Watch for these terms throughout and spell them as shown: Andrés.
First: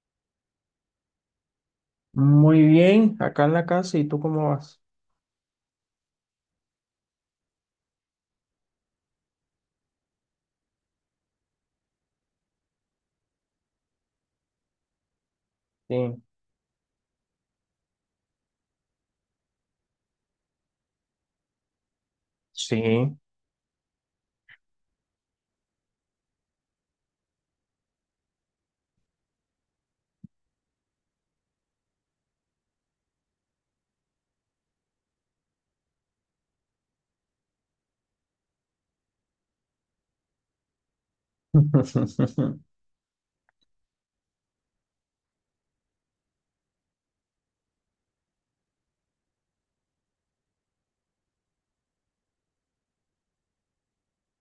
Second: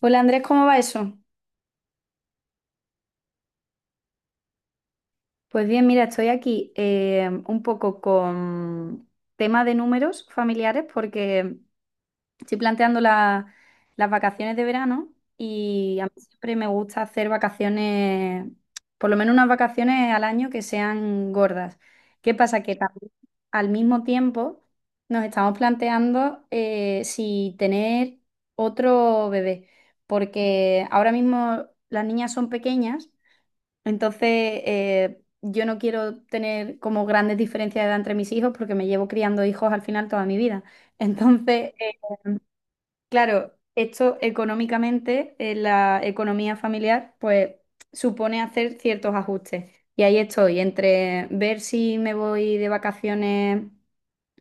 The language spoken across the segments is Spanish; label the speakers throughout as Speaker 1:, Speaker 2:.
Speaker 1: Hola Andrés, ¿cómo va eso?
Speaker 2: Muy bien, acá en la casa, ¿y tú cómo vas?
Speaker 1: Pues bien, mira, estoy aquí un poco con tema de números familiares porque estoy planteando las vacaciones de verano y a mí
Speaker 2: Sí,
Speaker 1: siempre me gusta hacer vacaciones, por lo menos unas vacaciones al año que sean gordas. ¿Qué pasa? Que también
Speaker 2: sí.
Speaker 1: al mismo tiempo nos estamos planteando si tener otro bebé, porque ahora mismo las niñas son pequeñas. Entonces, yo no quiero tener como grandes diferencias de edad entre mis hijos porque me llevo criando hijos al final toda mi vida. Entonces, claro, esto económicamente en la economía familiar, pues supone hacer ciertos ajustes. Y ahí estoy, entre ver si me voy de vacaciones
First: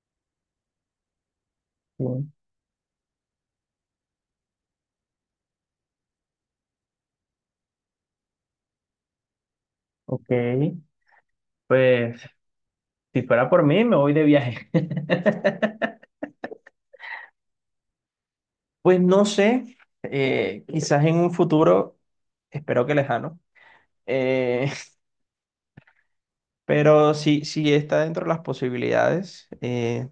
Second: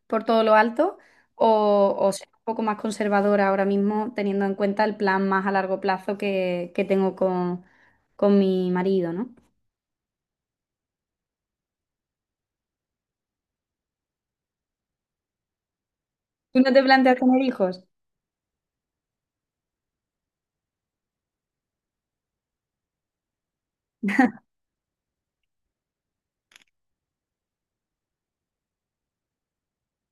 Speaker 1: por todo lo alto o,
Speaker 2: Sí.
Speaker 1: ser un poco más conservadora ahora mismo, teniendo en cuenta el plan más a largo plazo que tengo con mi marido, ¿no?
Speaker 2: Ok, pues si fuera por mí, me voy de viaje.
Speaker 1: Tú no te planteas tener hijos,
Speaker 2: Pues no sé, quizás en un futuro, espero que lejano, eh, pero si está dentro de las posibilidades,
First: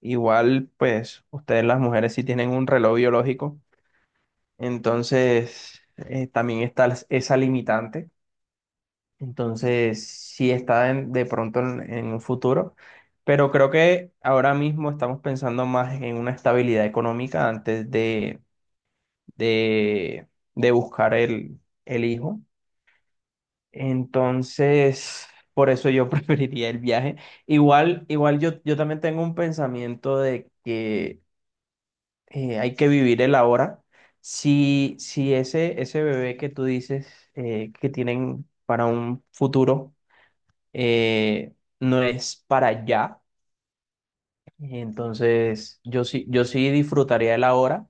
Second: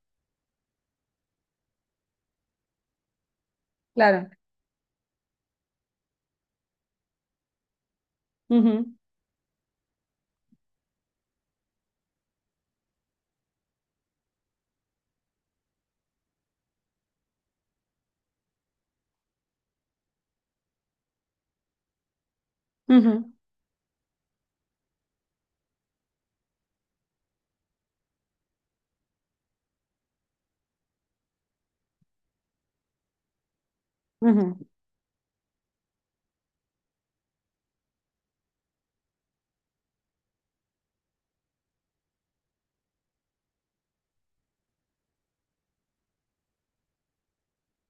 Speaker 2: igual pues ustedes las mujeres sí tienen un reloj biológico,
Speaker 1: claro.
Speaker 2: entonces también está esa limitante.
Speaker 1: Ujú,
Speaker 2: Entonces, sí está de pronto en un futuro, pero creo que ahora mismo estamos pensando más en una estabilidad económica antes de, de buscar el hijo.
Speaker 1: ujú,
Speaker 2: Entonces, por eso yo preferiría el viaje. Igual yo también tengo un pensamiento de que hay que vivir el ahora.
Speaker 1: ujú.
Speaker 2: Si ese bebé que tú dices que tienen para un futuro, eh, no es para allá. Entonces, yo sí disfrutaría de la hora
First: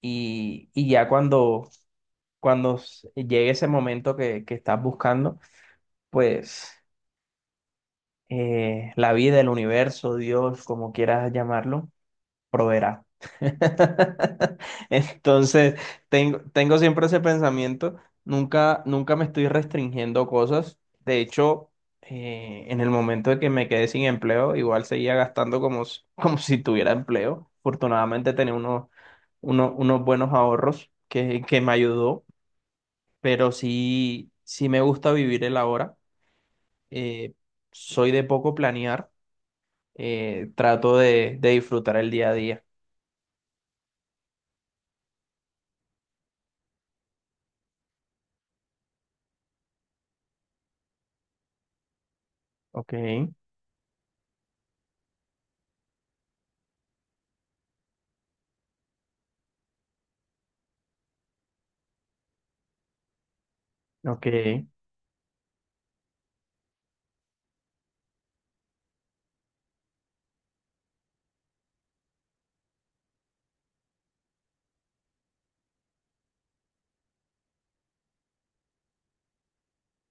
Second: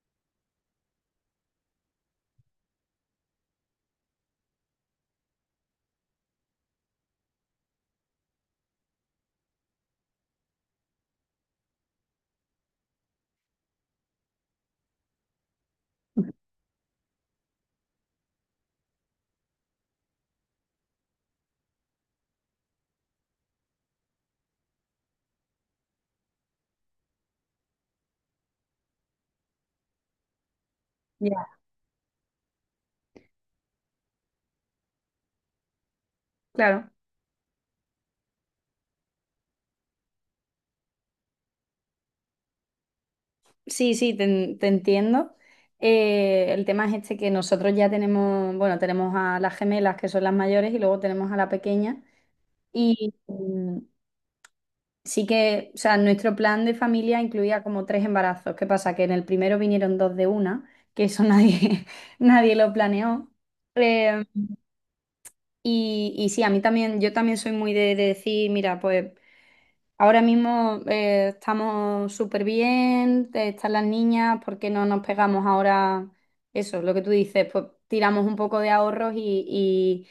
Speaker 2: y, y ya cuando llegue ese momento que estás buscando, pues la vida, el universo, Dios, como quieras llamarlo, proveerá. Entonces, tengo siempre ese pensamiento, nunca me estoy restringiendo cosas. De hecho, en el momento de que me quedé sin empleo, igual seguía gastando como como si tuviera empleo. Afortunadamente tenía unos buenos ahorros que,
Speaker 1: Ya,
Speaker 2: que me ayudó, pero sí, sí me gusta vivir el ahora.
Speaker 1: claro.
Speaker 2: Eh, Soy de poco planear, trato de disfrutar el día a día.
Speaker 1: Sí, sí, te entiendo. El tema es este que nosotros ya tenemos, bueno, tenemos a las gemelas que son las mayores y luego tenemos a la pequeña.
Speaker 2: Ok.
Speaker 1: Y sí que, o sea, nuestro plan de familia incluía como tres embarazos. ¿Qué pasa? Que en el primero vinieron dos de una, que eso nadie, nadie lo planeó. Eh,
Speaker 2: Ok,
Speaker 1: y sí, a mí también, yo también soy muy de decir, mira, pues ahora mismo estamos súper bien, están las niñas, ¿por qué no nos pegamos ahora eso? Lo que tú dices, pues tiramos un poco de ahorros y,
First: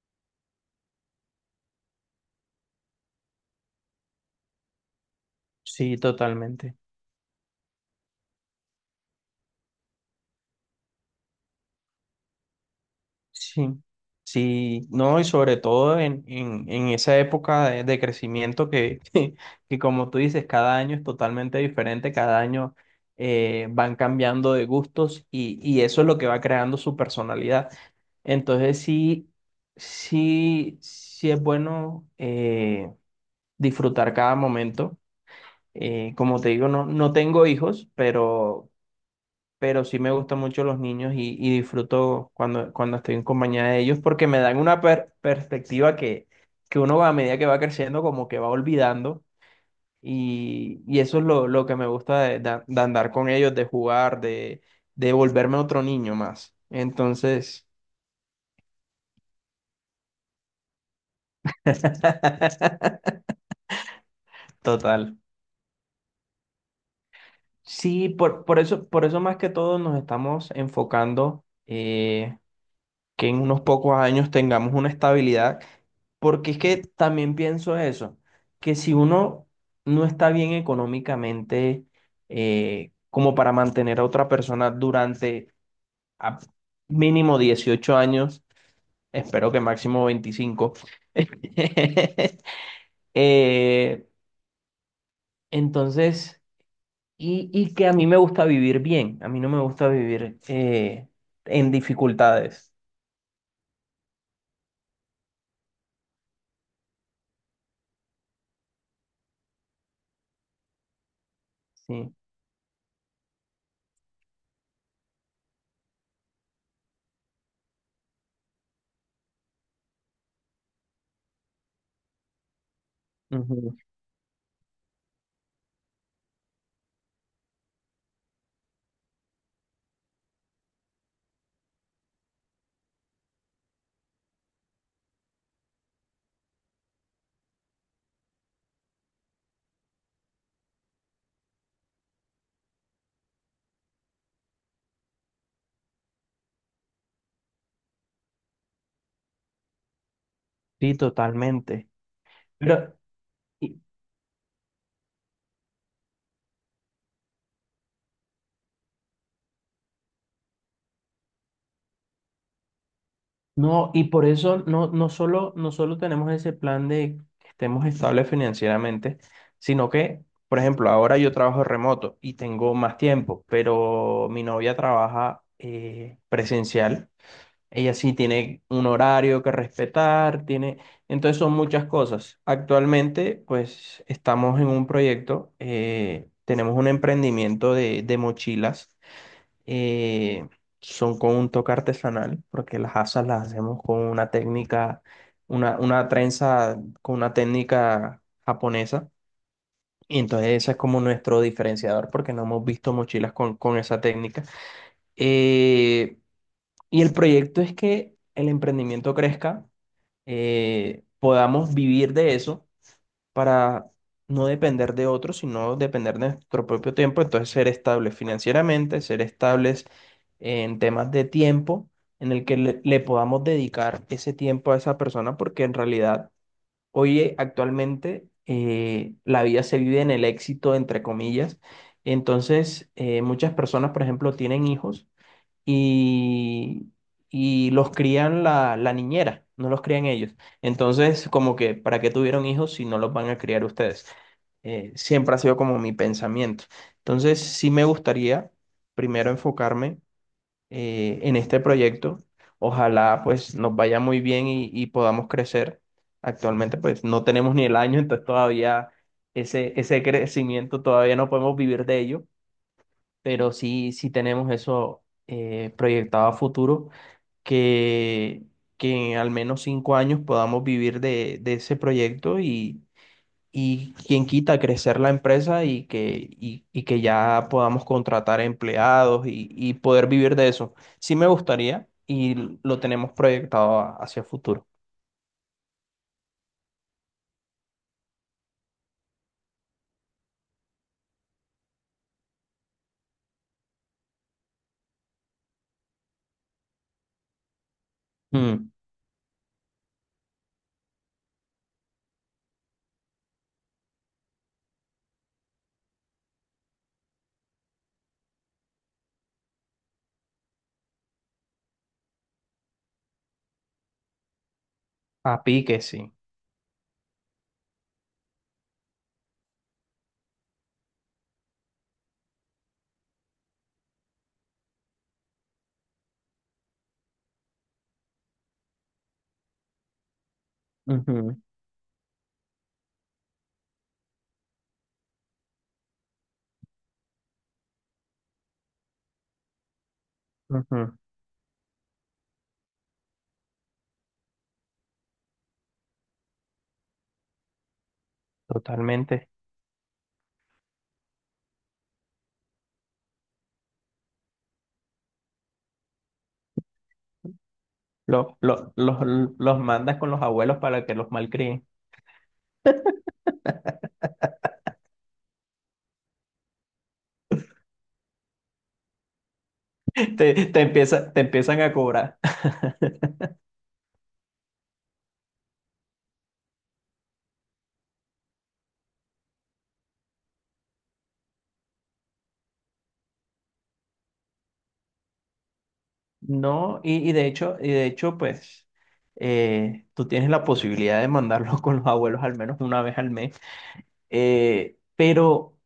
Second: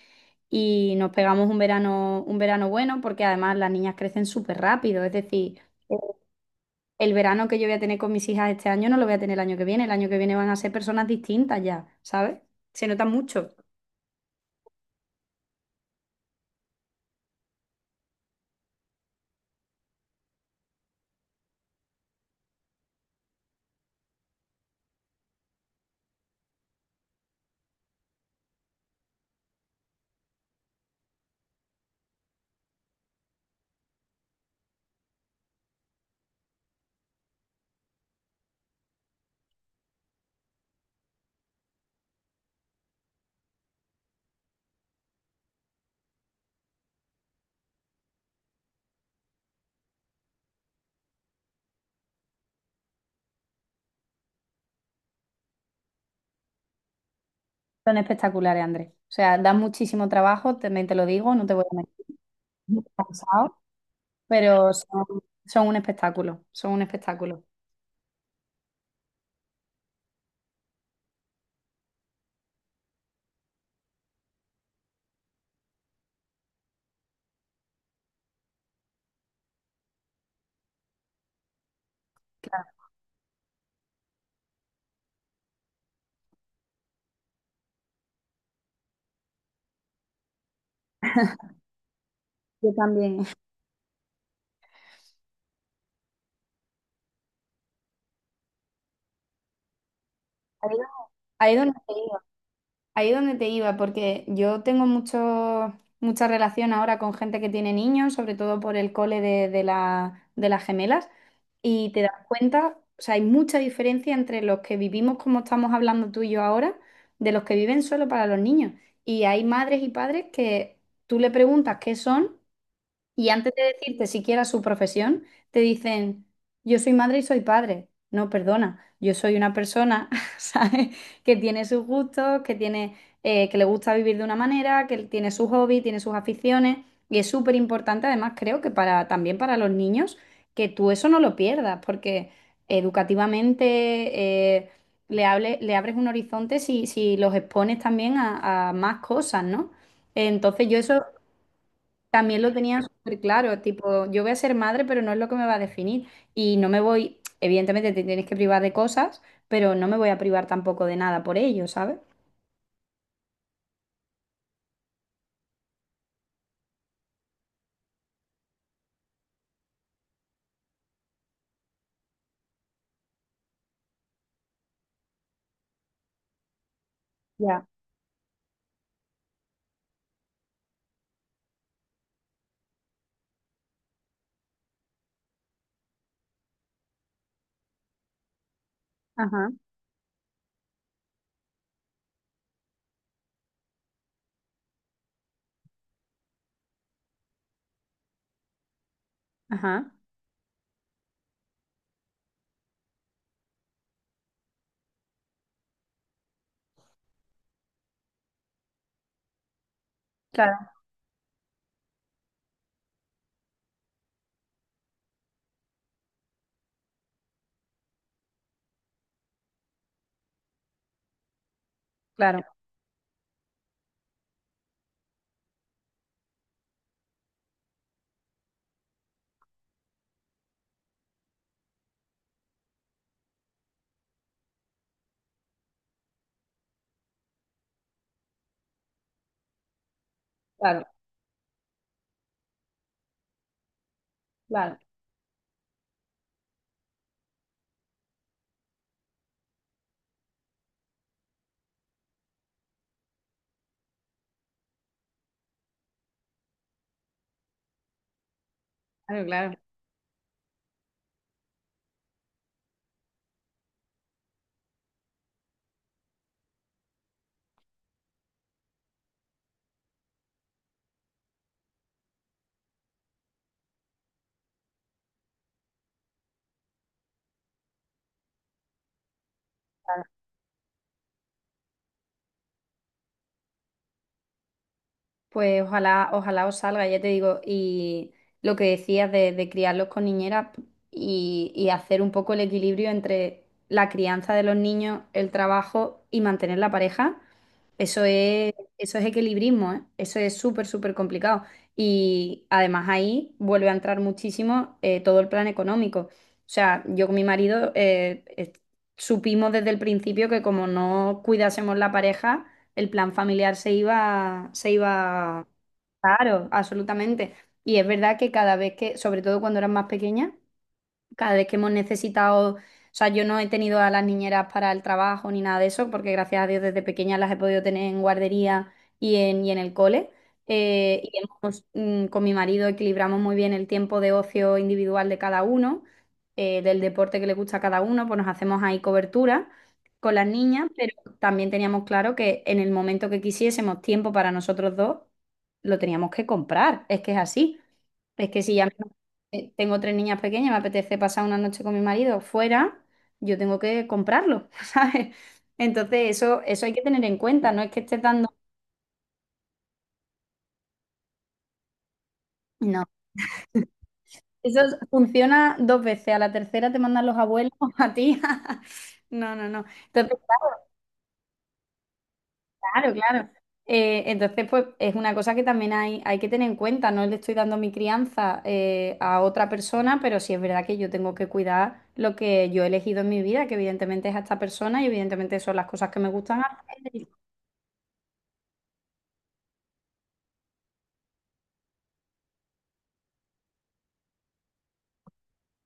Speaker 1: y nos pegamos un verano bueno, porque además las niñas crecen súper rápido, es decir, eh,
Speaker 2: sí, totalmente.
Speaker 1: el verano que yo voy a tener con mis hijas este año no lo voy a tener el año que viene, el año que viene van a ser personas distintas ya, ¿sabes? Se nota mucho.
Speaker 2: Sí, sí, no, y sobre todo en, en esa época de crecimiento que, que, como tú dices, cada año es totalmente diferente, cada año van cambiando de gustos y, eso es lo que va creando su personalidad. Entonces, sí, sí, sí es bueno disfrutar cada momento. Como te digo, no, no tengo hijos, pero sí me gustan mucho los niños y disfruto cuando estoy en compañía de ellos porque me dan una perspectiva que uno va a medida que va creciendo como que va olvidando y eso es lo que me gusta de andar con ellos, de jugar, de volverme otro niño más. Entonces,
Speaker 1: Son espectaculares, Andrés. O sea, dan muchísimo trabajo, también te lo digo, no te voy a mentir. Muy cansado. Pero son,
Speaker 2: total.
Speaker 1: son un espectáculo, son un espectáculo.
Speaker 2: Sí, por eso más que todo nos estamos enfocando, que en unos pocos años tengamos una estabilidad. Porque es que también pienso eso, que si uno no está bien económicamente,
Speaker 1: Claro,
Speaker 2: como para mantener a otra persona durante a mínimo 18 años, espero que máximo 25.
Speaker 1: yo también.
Speaker 2: eh, entonces, y que a mí me gusta vivir bien, a mí no me gusta vivir en
Speaker 1: Ahí donde te iba,
Speaker 2: dificultades.
Speaker 1: ahí donde te iba, porque yo tengo mucho, mucha relación ahora con gente que tiene niños, sobre todo por el cole de de las gemelas, y te das
Speaker 2: Sí.
Speaker 1: cuenta, o sea, hay mucha diferencia entre los que vivimos como estamos hablando tú y yo ahora, de los que viven solo para los niños. Y hay madres y padres que tú le preguntas qué son. Y antes de
Speaker 2: Ujú.
Speaker 1: decirte siquiera su profesión, te dicen, yo soy madre y soy padre. No, perdona, yo soy una persona, ¿sabes? Que tiene sus gustos, que tiene, que le gusta vivir de una manera, que tiene sus hobbies, tiene sus aficiones. Y es súper importante, además, creo que para, también para los niños, que tú eso no lo pierdas, porque educativamente eh, le, le abres un horizonte si, si los expones también a más cosas, ¿no? Entonces, yo eso
Speaker 2: Sí, totalmente.
Speaker 1: también lo tenían
Speaker 2: Pero
Speaker 1: súper claro, tipo, yo voy a ser madre, pero no es lo que me va a definir. Y no me voy, evidentemente te tienes que privar de cosas, pero no me voy a privar tampoco de nada por ello, ¿sabes?
Speaker 2: no, y por eso no, no solo tenemos ese plan de que estemos estables financieramente, sino que, por ejemplo, ahora yo trabajo remoto y tengo más tiempo, pero mi novia trabaja presencial.
Speaker 1: Ya,
Speaker 2: Ella sí tiene un horario que respetar, tiene. Entonces son muchas cosas. Actualmente, pues estamos en un proyecto. Tenemos un emprendimiento de mochilas,
Speaker 1: ajá,
Speaker 2: eh, son con un toque artesanal, porque las asas las hacemos con una técnica, una trenza con una técnica japonesa.
Speaker 1: ajá,
Speaker 2: Y entonces ese es como nuestro diferenciador, porque no hemos visto mochilas con, esa técnica. Eh, y el proyecto es que el emprendimiento crezca,
Speaker 1: claro,
Speaker 2: podamos vivir de eso para no depender de otros, sino depender de nuestro propio tiempo. Entonces, ser estables financieramente, ser estables en temas de tiempo en
Speaker 1: claro,
Speaker 2: el que le podamos dedicar ese tiempo a esa persona, porque en realidad hoy actualmente la vida se vive en el éxito, entre comillas. Entonces, muchas personas, por ejemplo, tienen hijos y, y los crían la niñera, no los crían ellos.
Speaker 1: claro,
Speaker 2: Entonces, como que ¿para qué tuvieron hijos si no los van a criar ustedes?
Speaker 1: claro,
Speaker 2: Siempre ha sido como mi pensamiento. Entonces, sí me gustaría primero enfocarme en este proyecto. Ojalá pues nos vaya muy bien y podamos crecer. Actualmente pues no tenemos ni el año, entonces todavía
Speaker 1: claro, claro.
Speaker 2: ese crecimiento todavía no podemos vivir de ello, pero sí, sí tenemos eso, proyectado a futuro, que, que en al menos 5 años podamos vivir de ese proyecto y quien quita crecer la empresa y que ya podamos contratar empleados y poder vivir de eso. Sí me gustaría y lo tenemos proyectado hacia futuro.
Speaker 1: Pues ojalá, ojalá os salga, ya te digo, y lo que decías de criarlos con niñeras y hacer un poco el equilibrio entre la crianza de los niños, el trabajo y mantener la pareja.
Speaker 2: Mm,
Speaker 1: Eso es equilibrismo, ¿eh? Eso es súper, súper complicado. Y además ahí vuelve a entrar muchísimo todo el plan económico. O sea, yo con mi marido supimos desde el principio que como no cuidásemos la pareja, el plan familiar se
Speaker 2: a
Speaker 1: iba,
Speaker 2: pique, sí.
Speaker 1: claro, absolutamente. Y es verdad que cada vez que, sobre todo cuando eran más pequeñas, cada vez que hemos necesitado, o sea, yo no he tenido a las niñeras para el trabajo ni nada de eso, porque gracias a Dios desde pequeña las he podido tener en guardería y y en el cole. Y
Speaker 2: Ujú,
Speaker 1: hemos, con mi marido equilibramos muy bien el tiempo de ocio individual de cada uno, del deporte que le gusta a cada uno, pues nos hacemos ahí cobertura con las niñas, pero
Speaker 2: ujú.
Speaker 1: también teníamos claro que en el momento que quisiésemos tiempo para nosotros dos, lo teníamos que comprar, es que es así. Es que si ya
Speaker 2: Totalmente.
Speaker 1: tengo tres niñas pequeñas, me apetece pasar una noche con mi marido fuera, yo tengo que comprarlo, ¿sabes? Entonces eso hay que tener en cuenta, no es que esté dando...
Speaker 2: Lo- lo- los, los mandas con los abuelos para que los malcríen.
Speaker 1: No, eso es- funciona dos veces, a la tercera te mandan los abuelos a ti. No, no, no. Entonces,
Speaker 2: Te empiezan a cobrar.
Speaker 1: claro, claro. Entonces, pues es una cosa que también hay que tener en cuenta. No le estoy dando mi crianza a otra persona, pero sí es verdad que yo tengo que cuidar lo que yo he elegido en mi vida, que evidentemente es a esta persona y evidentemente son las cosas que me gustan hacer.
Speaker 2: No,
Speaker 1: Y-
Speaker 2: y de hecho, pues tú tienes la posibilidad de mandarlo con los abuelos al menos una vez al mes, pero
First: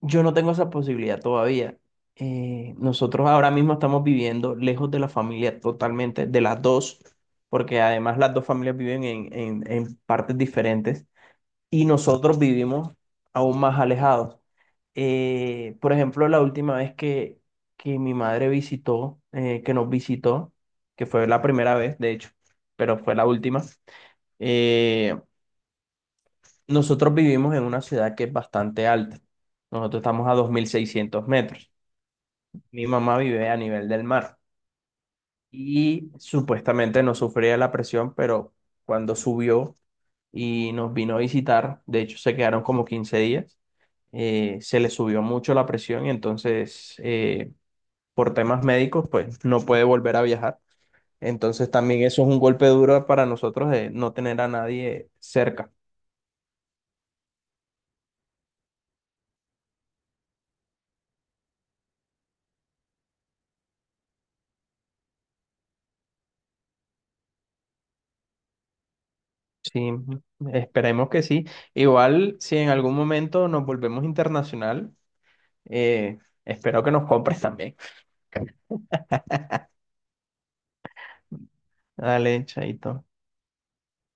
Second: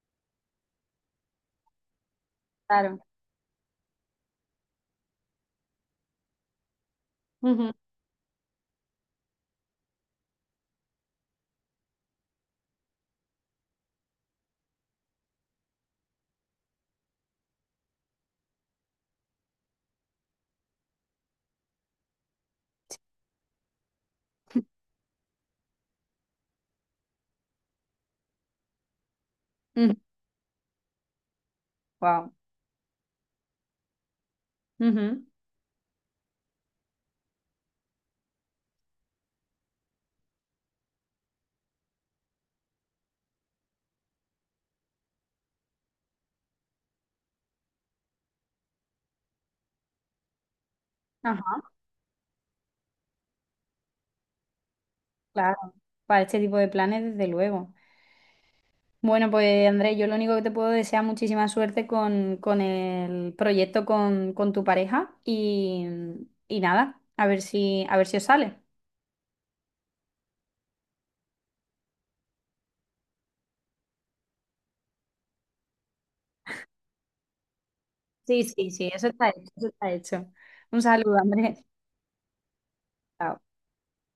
Speaker 2: yo no tengo esa posibilidad todavía.
Speaker 1: claro.
Speaker 2: Nosotros ahora mismo estamos viviendo lejos de la familia totalmente, de las dos,
Speaker 1: Ujú,
Speaker 2: porque además las dos familias viven en, en partes diferentes y nosotros vivimos aún más alejados. Por ejemplo, la última vez que mi madre visitó, que nos visitó, que fue la primera vez, de hecho, pero fue la última, eh, nosotros vivimos en una ciudad que es bastante alta.
Speaker 1: ujú.
Speaker 2: Nosotros estamos a 2.600 metros.
Speaker 1: Wow.
Speaker 2: Mi mamá vive a nivel del mar.
Speaker 1: Ujú.
Speaker 2: Y supuestamente no sufría la presión, pero cuando subió y nos vino a visitar, de hecho se quedaron como 15 días, se le subió mucho la presión y entonces, por temas médicos pues no puede volver a viajar.
Speaker 1: Ajá,
Speaker 2: Entonces también eso es un golpe duro para nosotros de no tener a nadie
Speaker 1: claro.
Speaker 2: cerca.
Speaker 1: Para este tipo de planes, desde luego. Bueno, pues Andrés, yo lo único que te puedo desear muchísima suerte con el proyecto con tu pareja y nada, a ver si os sale.
Speaker 2: Sí, esperemos que sí. Igual si en algún momento nos volvemos internacional, eh, espero que nos compres también.
Speaker 1: Sí, sí, sí, eso está hecho, eso está hecho. Un saludo, Andrés.
Speaker 2: Dale, chaito.
Speaker 1: Chao.